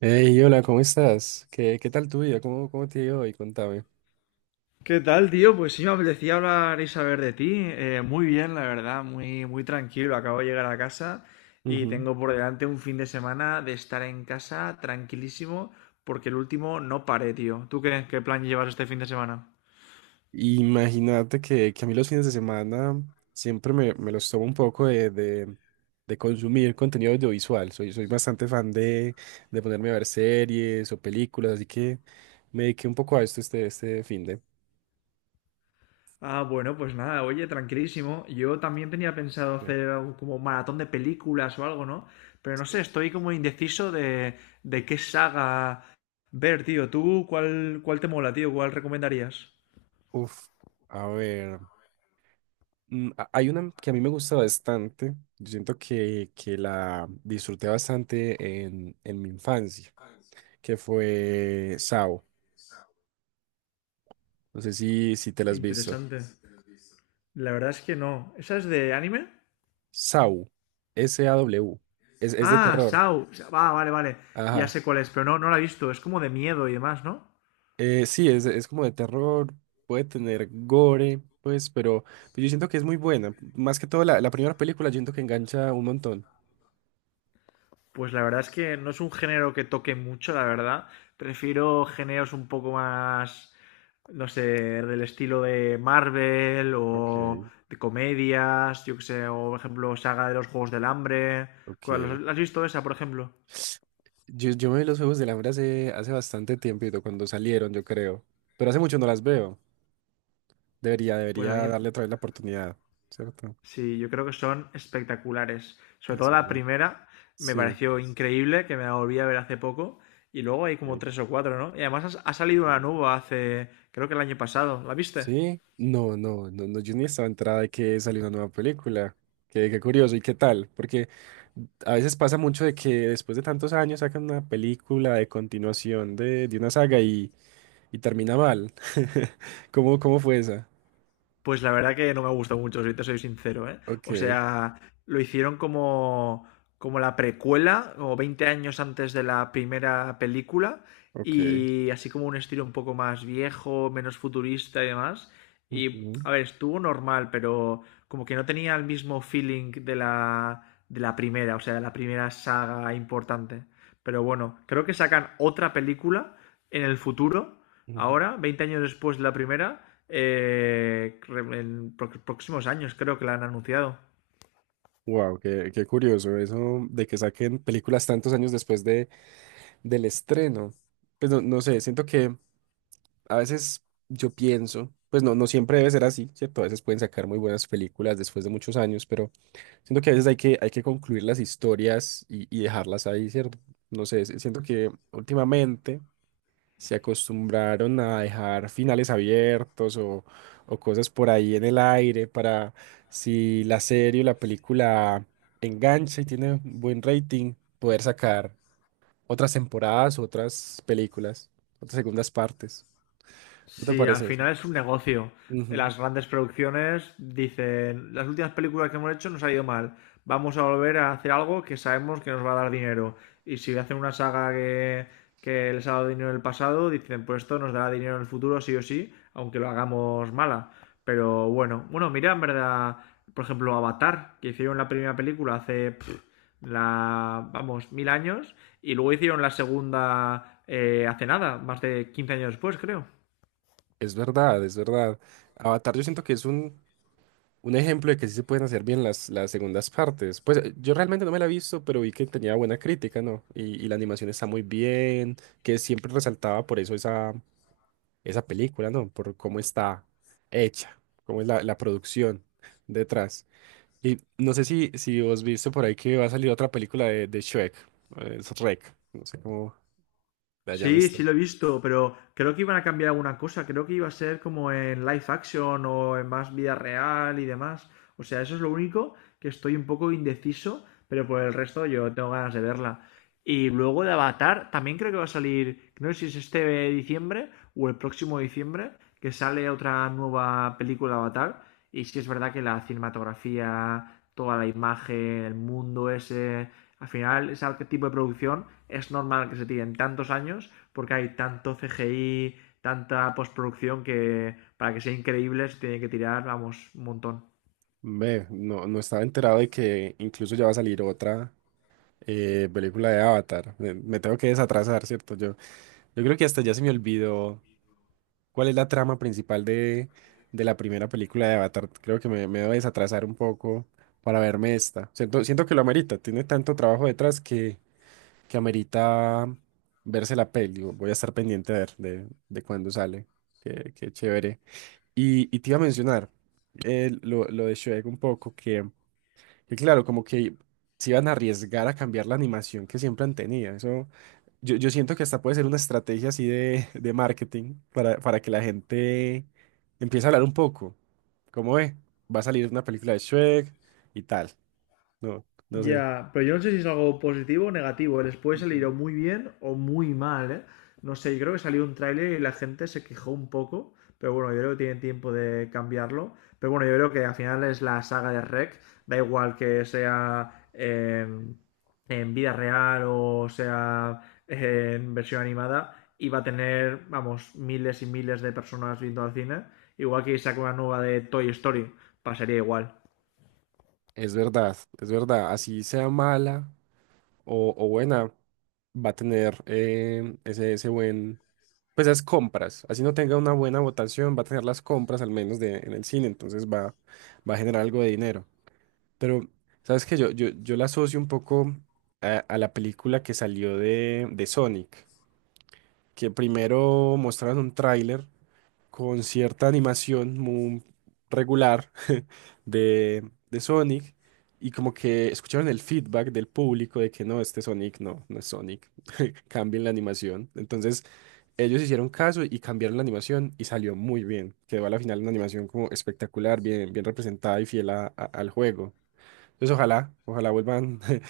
Hey, hola, ¿cómo estás? ¿¿Qué tal tu vida? ¿¿Cómo te ha ido hoy? Contame. ¿Qué tal, tío? Pues sí, me apetecía hablar y saber de ti. Muy bien, la verdad, muy, muy tranquilo. Acabo de llegar a casa y Ujú. tengo por delante un fin de semana de estar en casa tranquilísimo porque el último no paré, tío. ¿Tú qué plan llevas este fin de semana? Imagínate que a mí los fines de semana siempre me los tomo un poco de consumir contenido audiovisual. Soy bastante fan de ponerme a ver series o películas, así que me dediqué un poco a esto este fin de. Ah, bueno, pues nada, oye, tranquilísimo. Yo también tenía pensado Sí. hacer algo como maratón de películas o algo, ¿no? Pero no sé, estoy como indeciso de qué saga ver, tío. ¿Tú cuál te mola, tío? ¿Cuál recomendarías? Uf, a ver, mm, a- Hay una que a mí me gusta bastante. Yo siento que la disfruté bastante en mi infancia, que fue Sao. No sé si te la has visto. Interesante. La verdad es que no. ¿Esa es de anime? Saw. SAW. Es de Ah, terror. Sao. Ah, vale, vale. Ya Ajá. sé cuál es, pero no, no la he visto. Es como de miedo y demás, ¿no? Es como de terror. Puede tener gore, pues, pero yo siento que es muy buena. Más que todo, la primera película, yo siento que engancha un montón. Pues la verdad es que no es un género que toque mucho, la verdad. Prefiero géneros un poco más, no sé, del estilo de Marvel Ok, o de comedias, yo que sé, o por ejemplo, saga de los Juegos del Hambre. ok. ¿Has visto esa, por ejemplo? Yo me vi los Juegos del Hambre hace bastante tiempo cuando salieron, yo creo. Pero hace mucho no las veo. Pues a Debería mí darle otra vez la oportunidad, ¿cierto? Sí, yo creo que son espectaculares. Sobre Es todo la verdad. primera me Sí. pareció increíble, que me la volví a ver hace poco. Y luego hay como Ok, tres o cuatro, ¿no? Y además ha salido una verdad. nueva hace, creo que el año pasado. ¿La viste? Sí, no, no, no, no, yo ni estaba enterada de que salió una nueva película. Qué curioso y qué tal, porque a veces pasa mucho de que después de tantos años sacan una película de continuación de una saga y termina mal. ¿¿Cómo fue esa? Pues la verdad que no me ha gustado mucho, si te soy sincero, ¿eh? Ok, O sea, lo hicieron como la precuela, como 20 años antes de la primera película, ok. y así como un estilo un poco más viejo, menos futurista y demás. Y, a ver, estuvo normal, pero como que no tenía el mismo feeling de la primera, o sea, de la primera saga importante. Pero bueno, creo que sacan otra película en el futuro ahora, 20 años después de la primera, en próximos años creo que la han anunciado. Wow, qué curioso eso de que saquen películas tantos años del estreno. Pues no, no sé, siento que a veces yo pienso, pues no, no siempre debe ser así, ¿cierto? A veces pueden sacar muy buenas películas después de muchos años, pero siento que a veces hay que concluir las historias y dejarlas ahí, ¿cierto? No sé, siento que últimamente se acostumbraron a dejar finales abiertos o cosas por ahí en el aire para si la serie o la película engancha y tiene buen rating, poder sacar otras temporadas, otras películas, otras segundas partes. ¿No te Sí, al parece? final es un negocio. Ujú. Las grandes producciones dicen, las últimas películas que hemos hecho nos ha ido mal. Vamos a volver a hacer algo que sabemos que nos va a dar dinero. Y si hacen una saga que les ha dado dinero en el pasado, dicen, pues esto nos dará dinero en el futuro sí o sí, aunque lo hagamos mala. Pero bueno, bueno, mira, en verdad, por ejemplo, Avatar, que hicieron la primera película hace, pf, la, vamos, mil años, y luego hicieron la segunda hace nada, más de 15 años después, creo. Es verdad, es verdad. Avatar, yo siento que es un ejemplo de que sí se pueden hacer bien las segundas partes. Pues yo realmente no me la he visto, pero vi que tenía buena crítica, ¿no? Y la animación está muy bien, que siempre resaltaba por eso esa, esa película, ¿no? Por cómo está hecha, cómo es la producción detrás. Y no sé si vos viste por ahí que va a salir otra película de Shrek, es Shrek, no sé cómo la Sí, llames sí tú. lo he visto, pero creo que iban a cambiar alguna cosa. Creo que iba a ser como en live action o en más vida real y demás. O sea, eso es lo único que estoy un poco indeciso, pero por el resto yo tengo ganas de verla. Y luego de Avatar, también creo que va a salir, no sé si es este diciembre o el próximo diciembre, que sale otra nueva película de Avatar. Y sí es verdad que la cinematografía, toda la imagen, el mundo ese, al final ese tipo de producción es normal que se tiren tantos años porque hay tanto CGI, tanta postproducción que para que sea increíble se tiene que tirar, vamos, un montón. Ve, no, no estaba enterado de que incluso ya va a salir otra película de Avatar. Me tengo que desatrasar, ¿cierto? Yo creo que hasta ya se me olvidó cuál es la trama principal de la primera película de Avatar. Creo que me debo desatrasar un poco para verme esta. Siento que lo amerita. Tiene tanto trabajo detrás que amerita verse la peli. Voy a estar pendiente a ver de cuándo sale. Qué chévere. Y te iba a mencionar lo de Shrek un poco, que claro, como que se iban a arriesgar a cambiar la animación que siempre han tenido. Eso, yo siento que hasta puede ser una estrategia así de marketing para que la gente empiece a hablar un poco. Como ve, va a salir una película de Shrek y tal. No, no sé. Ya, pero yo no sé si es algo positivo o negativo. ¿Eh? Les puede salir o Ujú. muy bien o muy mal, ¿eh? No sé, yo creo que salió un tráiler y la gente se quejó un poco, pero bueno, yo creo que tienen tiempo de cambiarlo. Pero bueno, yo creo que al final es la saga de Rec, da igual que sea en vida real o sea en versión animada, y va a tener, vamos, miles y miles de personas viendo al cine. Igual que saca una nueva de Toy Story, pasaría igual. Es verdad, es verdad. Así sea mala o buena, va a tener ese buen pues esas compras, así no tenga una buena votación, va a tener las compras al menos de, en el cine, entonces va, va a generar algo de dinero. Pero, ¿sabes qué? Yo la asocio un poco a la película que salió de Sonic, que primero mostraron un tráiler con cierta animación muy regular de Sonic y como que escucharon el feedback del público de que no, este Sonic no, no es Sonic cambien la animación. Entonces, ellos hicieron caso y cambiaron la animación y salió muy bien. Quedó a la final una animación como espectacular, bien, bien representada y fiel al juego. Entonces, ojalá, ojalá vuelvan,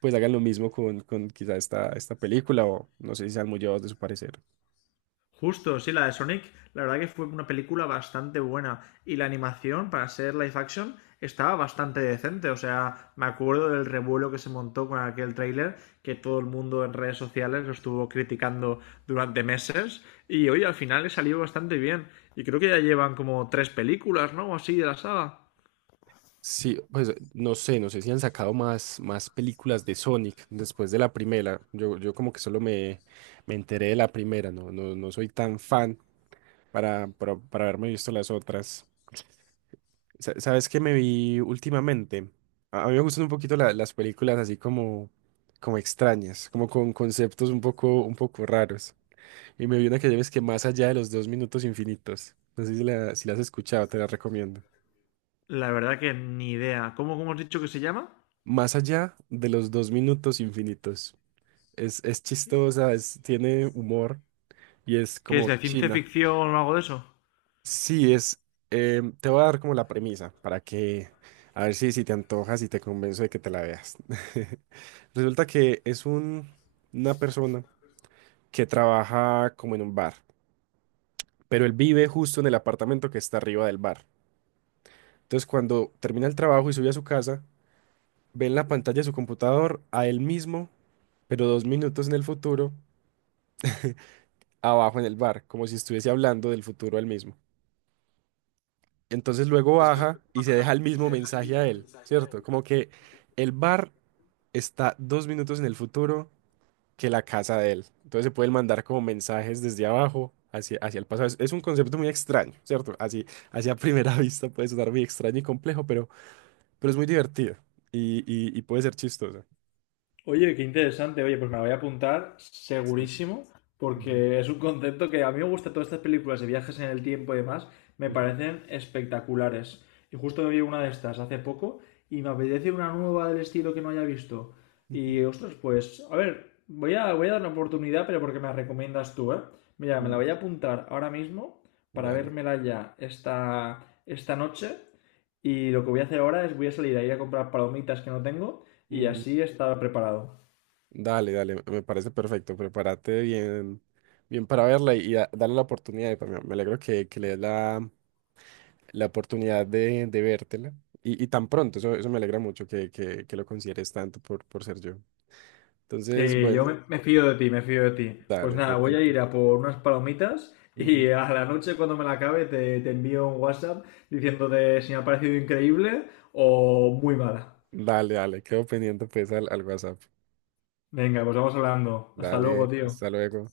pues hagan lo mismo con quizá esta película o no sé si sean muy llevados de su parecer. Justo, sí, la de Sonic, la verdad que fue una película bastante buena y la animación para ser live action estaba bastante decente, o sea, me acuerdo del revuelo que se montó con aquel tráiler que todo el mundo en redes sociales lo estuvo criticando durante meses y hoy al final le salió bastante bien y creo que ya llevan como tres películas, ¿no? O así de la saga. Sí, pues no sé, no sé si han sacado más películas de Sonic después de la primera. Yo como que solo me enteré de la primera, no, no, no soy tan fan para haberme visto las otras. ¿Sabes qué me vi últimamente? A mí me gustan un poquito las películas así como, como extrañas, como con conceptos un poco raros. Y me vi una que lleves que más allá de los dos minutos infinitos. No sé si la, si la has escuchado, te la recomiendo. La verdad que ni idea. ¿Cómo has dicho que se llama? Más allá de los dos minutos infinitos. Es chistosa, es, tiene humor y es ¿Que es como de ciencia china. ficción o algo de eso? Sí, es. Te voy a dar como la premisa para que. A ver si te antojas y te convenzo de que te la veas. Resulta que es una persona que trabaja como en un bar, pero él vive justo en el apartamento que está arriba del bar. Entonces, cuando termina el trabajo y sube a su casa, ve en la pantalla de su computador a él mismo, pero 2 minutos en el futuro, abajo en el bar, como si estuviese hablando del futuro a él mismo. Entonces luego baja y se deja el mismo mensaje a él, ¿cierto? Como que el bar está 2 minutos en el futuro que la casa de él. Entonces se pueden mandar como mensajes desde abajo hacia, hacia el pasado. Es un concepto muy extraño, ¿cierto? Así, así a primera vista puede sonar muy extraño y complejo, pero es muy divertido y, y puede ser chistoso. Oye, qué interesante. Oye, pues me la voy a apuntar Sí. segurísimo, Ujú, porque es un concepto que a mí me gusta todas estas películas de viajes en el tiempo y demás, me ujú, parecen espectaculares. Y justo me vi una de estas hace poco y me apetece una nueva del estilo que no haya visto. Y ujú. ostras, pues, a ver, voy a dar una oportunidad, pero porque me la recomiendas tú, ¿eh? Mira, me la voy a Listo. apuntar ahora mismo para Dale. vérmela ya esta noche. Y lo que voy a hacer ahora es voy a salir a ir a comprar palomitas que no tengo y así estar preparado. Dale, dale, me parece perfecto. Prepárate bien, bien para verla y dale la oportunidad. Y pues me alegro que le des la oportunidad de vértela. Y tan pronto, eso me alegra mucho que lo consideres tanto por ser yo. Sí, Entonces, yo bueno, me fío de ti, me fío de ti. Pues dale, nada, voy a perfecto. ir a por unas palomitas y Ujú. a la noche cuando me la acabe te envío un WhatsApp diciéndote si me ha parecido increíble o muy mala. Dale, dale, quedo pendiente pues al, al WhatsApp. Venga, pues vamos hablando. Hasta luego, Dale, tío. hasta luego.